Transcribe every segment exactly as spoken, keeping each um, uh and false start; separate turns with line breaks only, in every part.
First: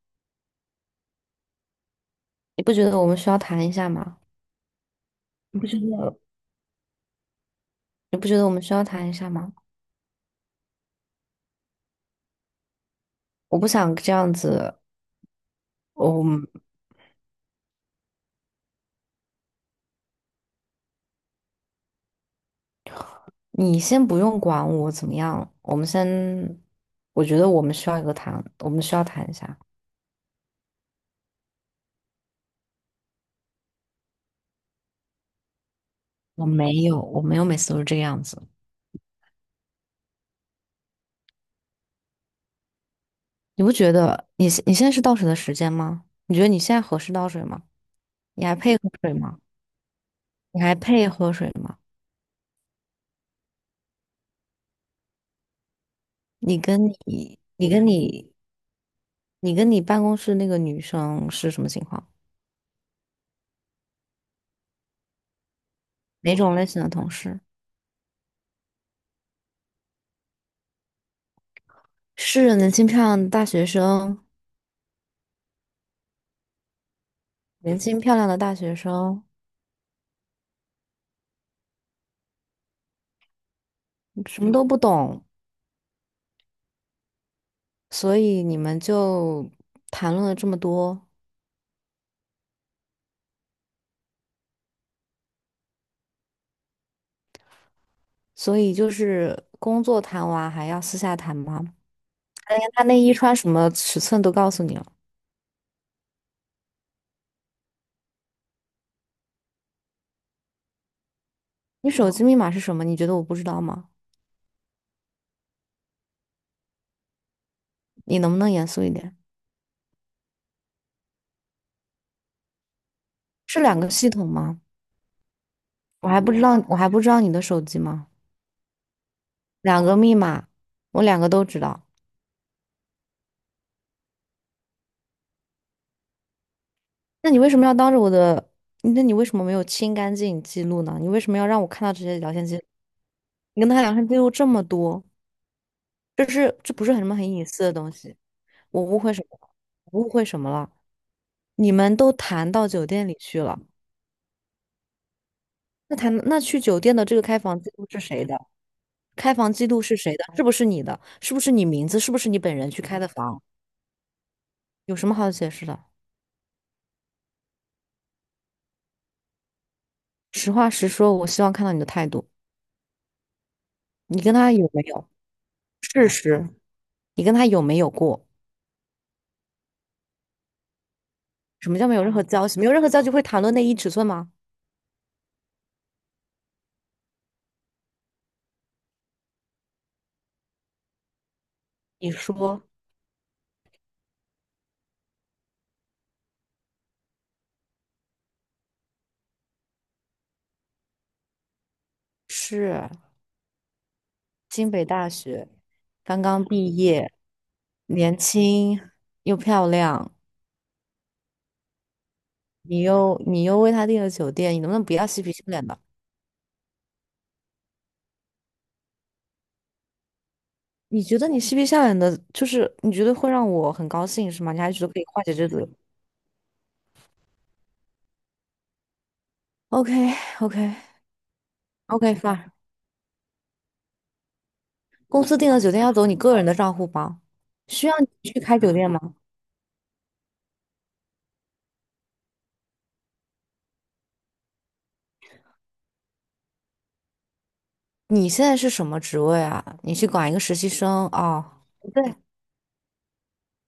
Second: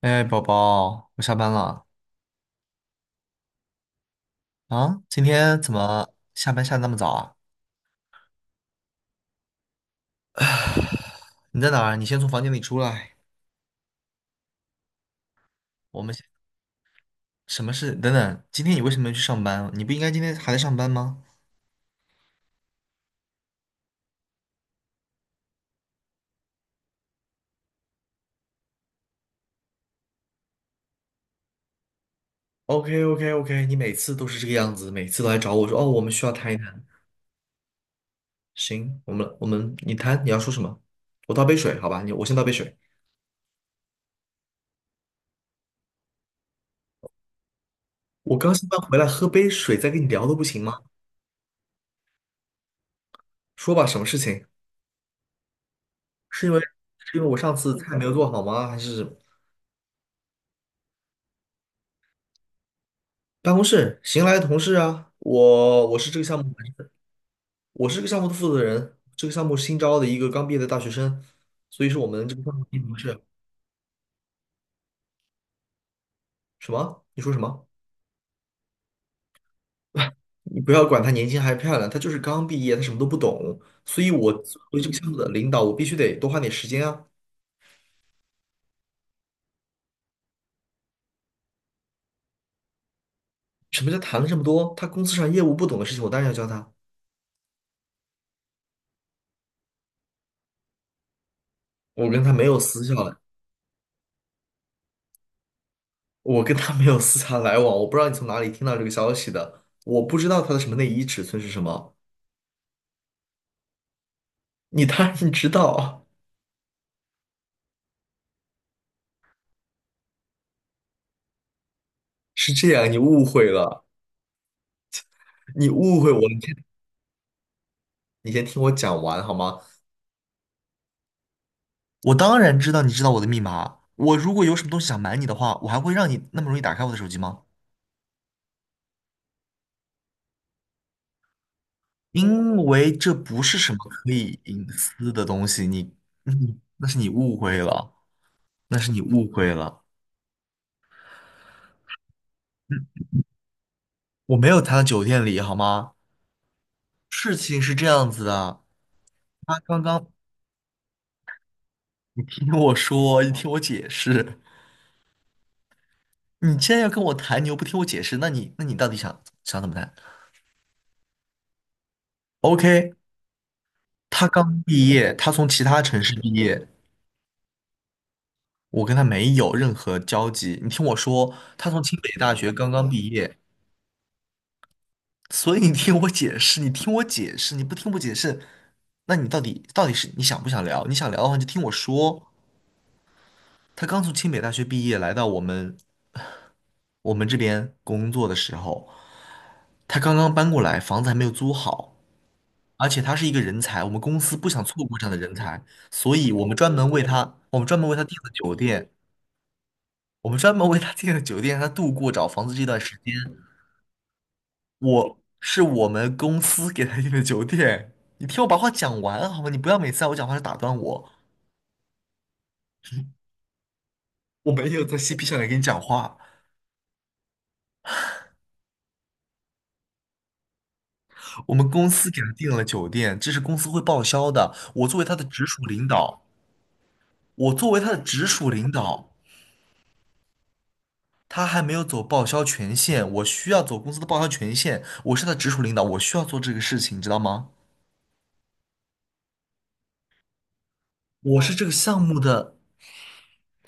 哎，宝宝，我下班了
你不觉得我们需要谈一下吗？
啊！今天
你不
怎
觉
么
得？
下班下得那么早啊？
你不觉得我们需要谈一下吗？
你在哪儿？你先从房间里出来。
我不想这样子，
我们
我，
先什么事？等等，今天你为什么要去上班？你不应该今天还在上班吗
你先不用管我怎么样，我们先，我觉得我们需要一个谈，我们需要谈一下。
？OK OK OK，你每次都是这个样子，每次都来找我说哦，我们需要
我
谈一
没
谈。
有，我没有每次都是这个样子。
行，我们我们你谈，你要说什么？我倒杯水，好吧？你我先倒杯水。
你不觉得你现你现在是倒水的时间吗？你觉得你现在合适倒水吗？
我
你
刚
还
下
配
班
喝
回来，
水
喝
吗？
杯水再跟你聊都不
你
行
还
吗？
配喝水吗？
说吧，什么事情？是因为
你跟
是因为我
你
上
你
次
跟
菜没有做
你
好吗？还是？
你跟你办公室那个女生是什么情况？
办公室新来的同事啊，我我是这个
哪
项目，
种类型的同事？
我是这个项目的负责人，这个项目新招的一个刚毕业的大学生，所以是我们这个项
是
目的
年
新
轻
同
漂
事。
亮的大学生，
什么？你说什么？
年轻漂亮的大学生，
你不要管他年轻还是漂亮，他就是刚毕业，他什么都不懂，所以我
什么
作
都不
为这个项目
懂，
的领导，我必须得多花点时间啊。
所以你们就谈论了这么多，
什么叫谈了这么多？他公司上业务不懂的事情，我当然要教他。
所以就是工作谈完还要私下谈吗？
我跟他没有
连
私
他
下
内衣
来，
穿什么尺寸都告诉你了，
我跟他没有私下来往，我不知道你从哪里听到这个消息的，我不知道他的什么内衣尺寸是什
你
么，
手机密码是什么？你觉得我不知道吗？
你当然知道。
你能不能严肃一点？
是这样，你误会
是两
了，
个系统吗？
你误
我
会我
还不
了你
知
先
道，我还不知道你的手机吗？
你先听我讲完好吗？
两个密码，我两个都知道。
我当然知道你知道我的密码。我如果有什么东西想瞒你的话，我还会让你那么容易打开我的手机
那你
吗？
为什么要当着我的？那你为什么没有清干净记录呢？你为什么要让我看到这些聊天
因
记录？
为这不是
你跟
什么
他聊天
可
记录
以
这么
隐
多，
私的东西，你，
这
你
是这不
那
是
是
很什
你
么很
误
隐
会
私的东
了，
西？
那
我
是
误
你
会什
误
么了？
会了。
我误会什么了？你们都谈到酒店里去了，
我没有谈的酒店里，好吗？
那谈那去酒店的这个
事
开
情
房记
是这
录是
样子
谁的？
的，
开房
他
记录
刚
是
刚
谁的？是不是你的？是不是你名字？是不
你
是你
听
本人
我
去开的
说，你
房？
听我解释，
有什么好解释的？
你既然要跟我谈，你又不听我解释，那你那你到底想想怎么谈
实话实说，我希望看到你的态度。
？OK，
你
他
跟他
刚
有没
毕
有
业，他从其他城
事
市毕
实？
业，
你跟他有没有过？
我跟他没有任何交集。你听我说，他
什么
从
叫没
清
有
北
任何
大
交
学
集？没
刚
有任
刚
何交
毕
集会
业，
谈论内衣尺寸吗？
所以你听我解释，你听我解释，你不听我解释，那你到底到底是你想不想聊？你想聊的话，你就听我
你
说。
说
他刚从清北大学毕业，来到我们我们这边工作的时候，他刚刚搬过来，房子还没有租好，
是
而且他是一个人才，我们公司不想
清
错
北
过这
大
样的人
学，
才，所
刚
以
刚
我们专
毕
门为
业，
他，我们专门为他订
年
了酒
轻
店。
又漂亮，
我们专门为他订了酒店，让他度过找房子这段
你
时间。
又你又为他订了酒店，你能不能不要
我
嬉皮笑
是
脸的？
我们公司给他订的酒店。你听我把话讲完好吗？你不要每次在我讲话时打断
你
我。
觉得你嬉皮笑脸的，就是你觉得会让我很高兴是
我
吗？你
没
还觉
有
得
在
可以
嬉
化
皮
解
笑脸
这
跟你
个
讲话。
？OK， OK，
我们公司
OK
给他
fine。
订了酒店，这是公司会报销的。我作为他
公
的
司
直
订了
属
酒店
领
要走你
导，
个人的账户吗？
我作为
需
他
要
的
你
直
去
属
开
领
酒店
导，
吗？
他还没有走报销权限，我需要走公司的报销权限。我是他的直属领导，我需要做这个事情，你知道吗？
你现在是什么职位啊？你去管一个实习生
我
哦？
是这个项
对，
目的。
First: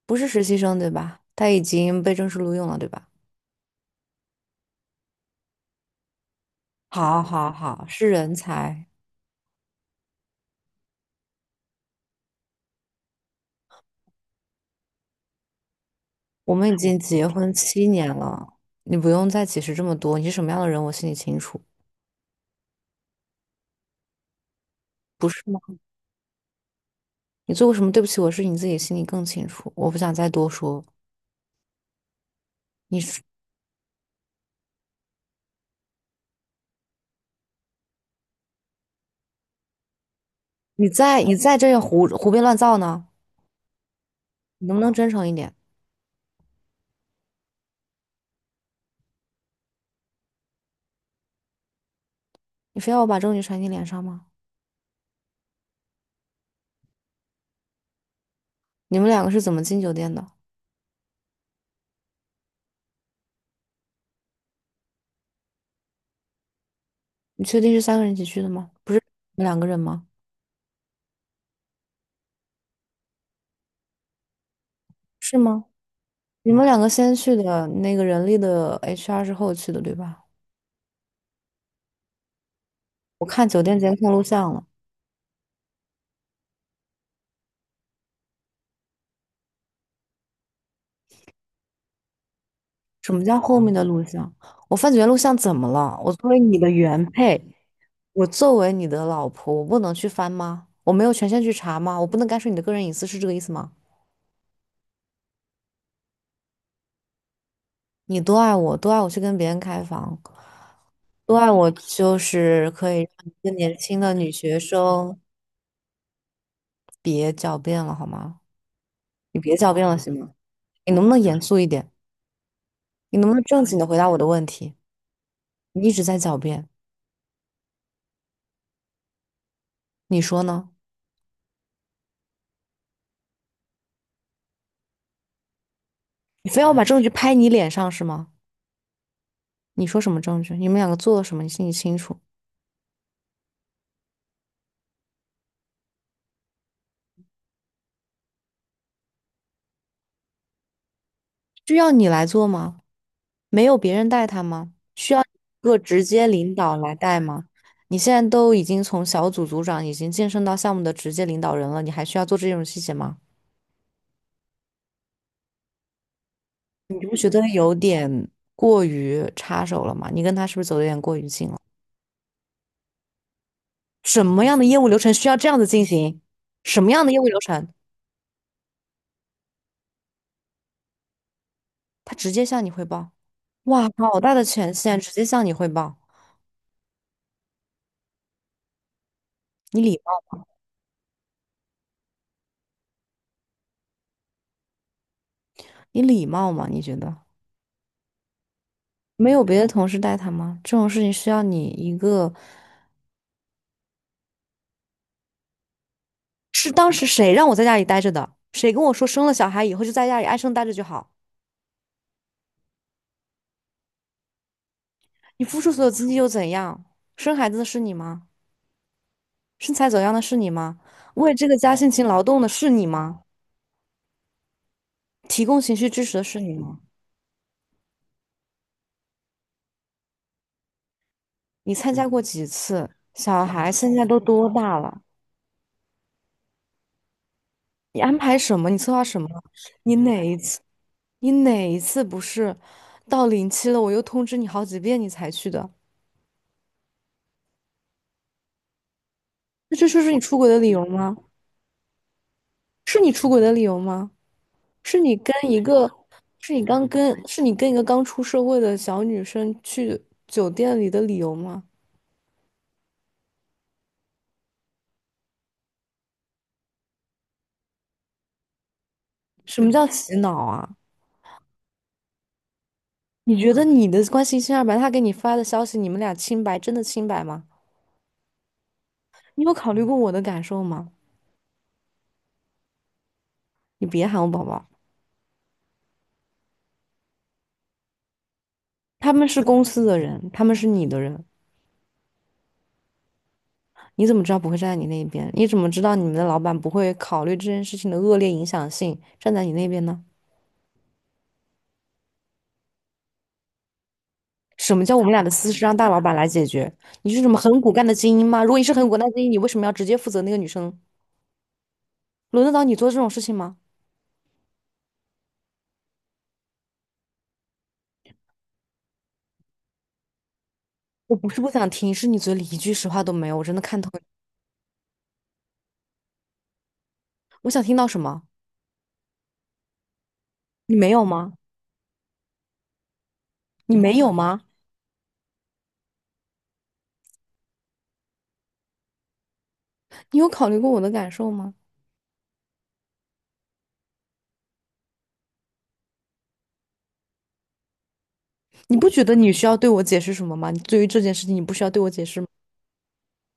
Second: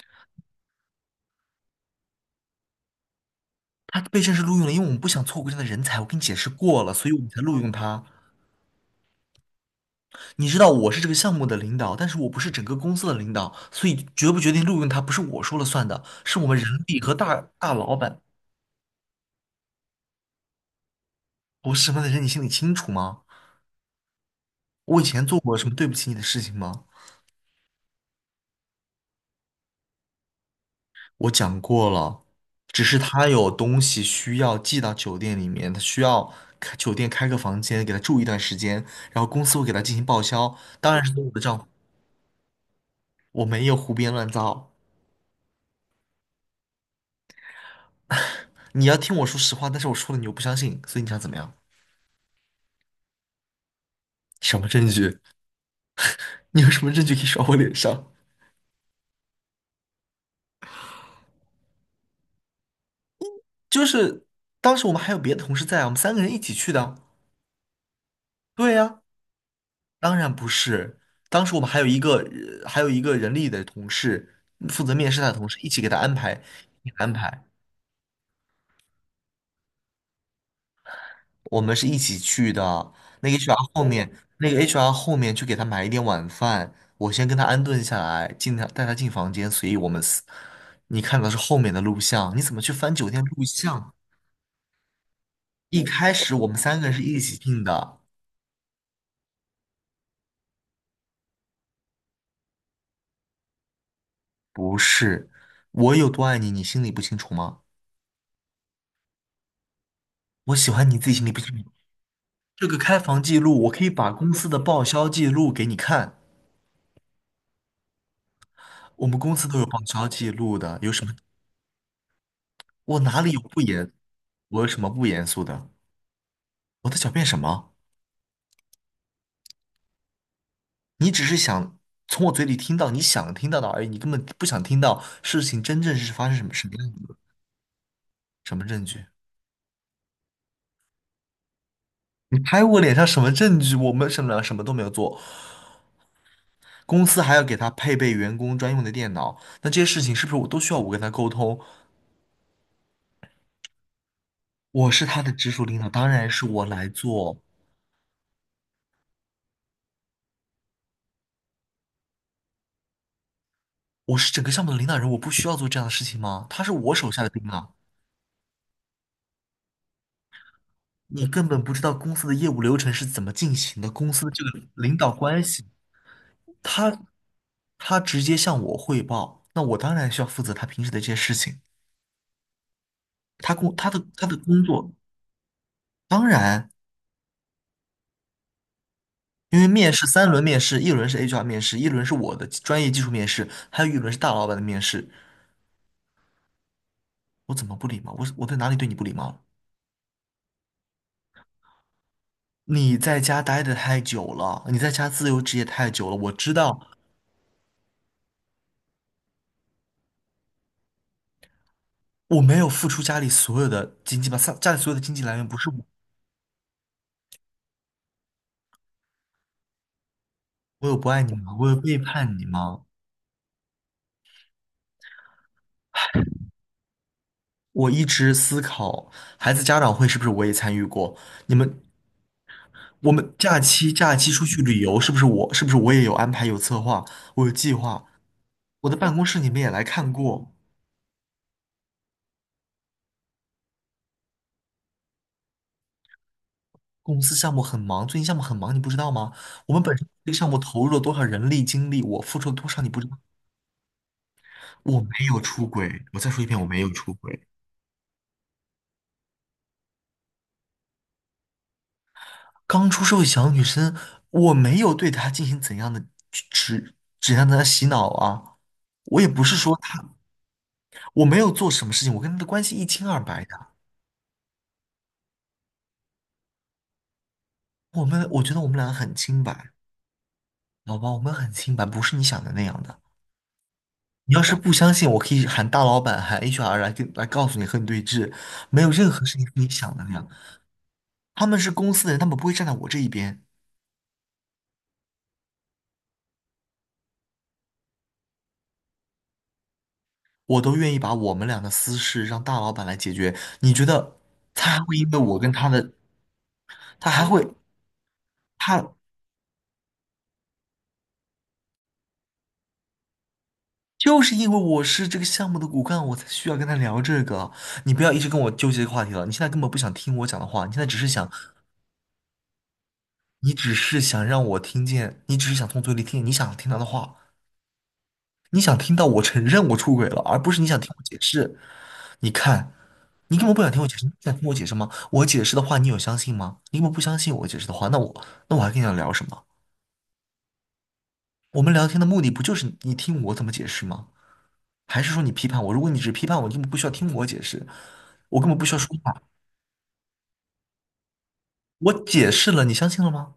不是实习生对吧？他已经被正式录用了对吧？
他被正式录用了，因为我们不想错过这样的人才，我跟你解释过了，所以我
好，
们才
好，
录用
好，
他。
是人才。
你知道我是这个项目的领导，但是我不是整个公司的领导，所以决不决定录用他不是我说了算的，是我
我
们人
们已经
力和
结
大
婚
大
七
老
年
板
了，你不用再解释这么多。你是什么样的人，我心里清楚，
我是什么的人，你心里清楚吗？我以前
不
做
是
过
吗？
什么对不起你的事情吗？
你做过什么对不起我的事，你自己心里更清楚。我不想再多说。
我讲过了，只是
你是
他有东西需要寄到酒店里面，他需要开酒店开个房间给他住一段时间，然后公司会给他进行报销，
你
当然是对
在
我
你
的
在
账户，
这胡胡编乱造呢？
我没有胡编乱
你
造。
能不能真诚一点？
你要听我说实话，但是我说了你又不相信，所以你想怎么样？
你非要我把证据甩你脸上吗？
什么证据？你有什么证据可以甩我脸上？
你们两个是怎么进酒店的？
就是当时我们还有别的同事在啊，我们三个人一起去的啊
你确定是三个人一起去的吗？
对
不是
呀，
你们两个人吗？
当然不是。当时我们还有一个呃还有一个人力的同事负责面试他的
是
同事，
吗？
一起给他安排，
你们两个
一起安
先去
排。
的那个人力的 H R 是后去的，对吧？
我们是一起去的。
我
那个
看
H R
酒店
后
监
面，
控录
那
像
个
了。
H R 后面去给他买一点晚饭，我先跟他安顿下来，进他带他进房间，所以我们四，你看到是后面的录像，你怎么去翻酒
什
店
么叫
录
后面的
像？
录像？我翻酒店录像怎么
一
了？
开
我作
始
为
我们
你的
三个人是
原
一起
配，
进的，
我作为你的老婆，我不能去翻吗？我没有权限去查吗？我不能干涉你的个人隐私，是这个意思吗？
不是。我有多爱你，你心里不清楚吗？
你多爱我，多爱我去跟别人开房，
我喜欢你自己心里
多
不
爱
清楚。
我就
这
是
个
可
开
以让
房记
一个
录，我
年
可以
轻
把
的女
公司的
学
报销
生
记录给你看，
别狡辩了，好吗？
我们公
你
司
别
都有
狡
报
辩了，
销
行
记
吗？
录的，有
你能
什
不
么？
能严肃一点？
我
你
哪
能
里
不
有
能
不
正经的
严？
回答我的问
我有
题？
什么不严肃的？
你一直在狡辩，
我在狡辩什么？
你说呢？
你只是想从我嘴里听到你想听到的而已，你根本不想听到事情真正是发生什
你
么
非
什
要
么
把
样
证
子
据
的。
拍你脸上是吗？
什么证据？
你说什么证据？你们两个做了什么？你心里清楚。
你拍我脸上什么证据？我们什么什么都没有做，公司还要给他配备员工专用的电脑，那这些事情是不是我都需要我跟他沟通？
需要你来做吗？没有别人带他吗？
我是
需
他
要一
的直属
个
领导，
直
当
接
然是
领
我
导
来
来带
做。
吗？你现在都已经从小组组长已经晋升到项目的直接领导人了，你还需要做这种细节吗？
我是整个项目的领导人，我不需要做这样的事情吗？他是我
你
手
不
下的
觉得
兵啊，
有点过于插手了吗？你跟他是不是走的有点过于
你根
近了？
本不知道公司的业务流程是怎么进行的，公司
什
的这
么样的
个
业务
领
流
导
程需要
关
这样
系。
子进行？什么
他
样的业务流程？
他直接向我汇报，那我当然需要负责他平时的这些事情。
他直接向你汇报。
他工
哇，
他的
好
他
大
的
的
工
权
作，
限，直接向你汇报。
当然，因为
你
面
礼
试三
貌，
轮面试，一轮是 H R 面试，一轮是我的专业技术面试，还有一轮是大老板的面试。
你礼貌吗？你觉得
我怎么不礼貌？我我在哪里对你不礼貌
没
了？
有别的同事带他吗？这种事情需要你一个，
你在家待的太久了，你在家自由职业太久了。我知
是
道
当时谁让我在家里待着的？谁跟我说生了小孩以后就在家里安生待着就好？
我没有付出家里所有的经济吧，家家里所有的经济来
你
源不
付
是
出
我，
所有精力又怎样？生孩子的是你吗？身材走样的是你吗？
我有不爱你
为这
吗？
个
我
家
有
辛
背
勤劳
叛
动
你
的是
吗？
你吗？提供情绪支持的是你吗？
我一直思考，孩子家长会是不是我也参与过？你
你
们
参加过几次？
我们
小
假
孩
期
现在
假
都
期出
多
去
大
旅游，
了？
是不是我是不是我也有安排有策划，我有计
你
划。
安排什么？你
我
策
的
划
办
什
公
么？
室你们也来
你
看
哪一
过，
次？你哪一次不是到临期了，我又通知你好几遍你才去的？
公司项目很忙，最近项目很忙，你不知道吗？我
那
们
这
本
就
身
是你
这个
出
项
轨
目
的理由
投入了多
吗？
少人力精力，我付出了多少，你不
是
知
你
道。
出轨的理由吗？是
我
你
没
跟
有
一
出
个，
轨，我再说一
是
遍，
你
我没
刚
有出
跟，
轨。
是你跟一个刚出社会的小女生去酒店里的理由吗？
刚出社会小女生，我没有对她进行怎样的指怎样的洗脑啊，我也不是
什么
说
叫
她，
洗脑啊？
我没有做什么事情，我跟她的关系一清二
你
白
觉得
的。
你的关系清二白，他给你发的消息，你们俩清白，真的清白吗？
我们我觉得我们俩很清
你有
白。
考虑过我的感受吗？
老板，我们很清白，不是你想的那样的。
你别喊我
你要
宝
是
宝，
不相信，我可以喊大老板，喊 H R 来跟来告诉你和你对峙，没有任
他
何
们
事
是
情是
公
你
司
想
的
的那样。
人，他们是你的人。
他们是公司的人，他们不会站在我这一边，
你怎么知道不会站在你那一边？你怎么知道你们的老板不会考虑这件事情的恶劣影响性，站在你那边呢？
我都愿意把我们俩的私事让大老板来解决。你觉得他
什
还
么
会
叫我
因
们
为
俩的
我跟
私事
他
让大
的，
老板来解决？
他
你是
还
什么
会，
很骨干的精英吗？如果你是很
他
骨干的精英，你为什么要直接负责那个女生？轮得到你做这种事情吗？
就是因为我是这个项目的骨干，我才需要跟他聊这个。你不要一直跟我纠结这个话题了，你现在根本不想听我讲的话，你现在只是
我不
想，
是不想听，是你嘴里一句实话都没有，我
你
真的
只
看透
是
你。
想让我听见，你只是想从嘴里听你想听到的话。
我想听到什么？
你想听到我承认我出轨了，而不是你
你
想听
没
我
有
解
吗？
释。你看，你根本不想
你
听我解
没
释，你
有
想
吗？
听我解释吗？我解释的话，你有相信吗？你根本不相信我解释的话，那我那我还跟你聊什么？
你有考虑过我的感受吗？
我们聊天的目的不就是你听我怎么解释吗？还是说你批判我？如果你只批判我，你根本不需要听我解释，我根本不需
你
要
不
说
觉
话。
得你需要对我解释什么吗？你对于这件事情，你不需要对我
我
解释吗？
解释了，你相信了吗？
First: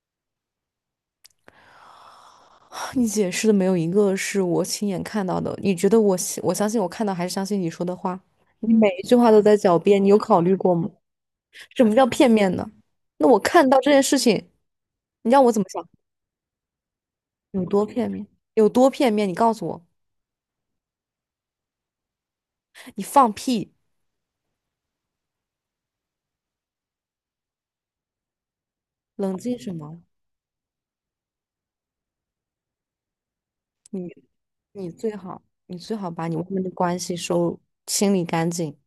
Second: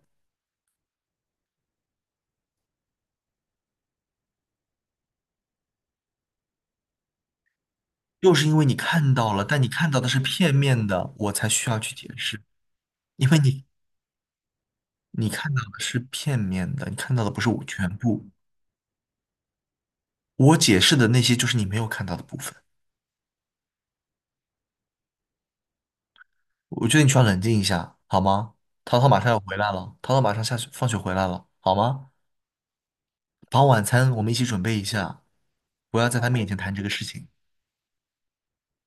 你解释的没有一个是我亲眼看到的。你觉得我信，我相信我看到还是相信你说的话？
又是因为你
你每一
看
句话
到
都
了，
在
但你
狡
看到
辩，
的
你有
是
考
片
虑过
面
吗？
的，我才需要
什
去
么叫
解
片
释，
面呢？那
因为
我
你
看到这件事情，
你
你让
看
我怎
到
么
的
想？
是片面的，你看到的不是我
有多
全
片面？
部。
有多片面？你告诉我，
我解释的那些就是你没有看到的部分。
你放屁，
我觉得你需要冷静一下，好吗？淘淘马上
冷
要回
静
来
什
了，
么？
淘淘马上下学放学回来了，好吗？把晚
你
餐我们一起准备一
你最
下，
好，你最
不要
好
在
把
他
你外
面前
面的
谈这个
关
事
系
情。
收清理干净。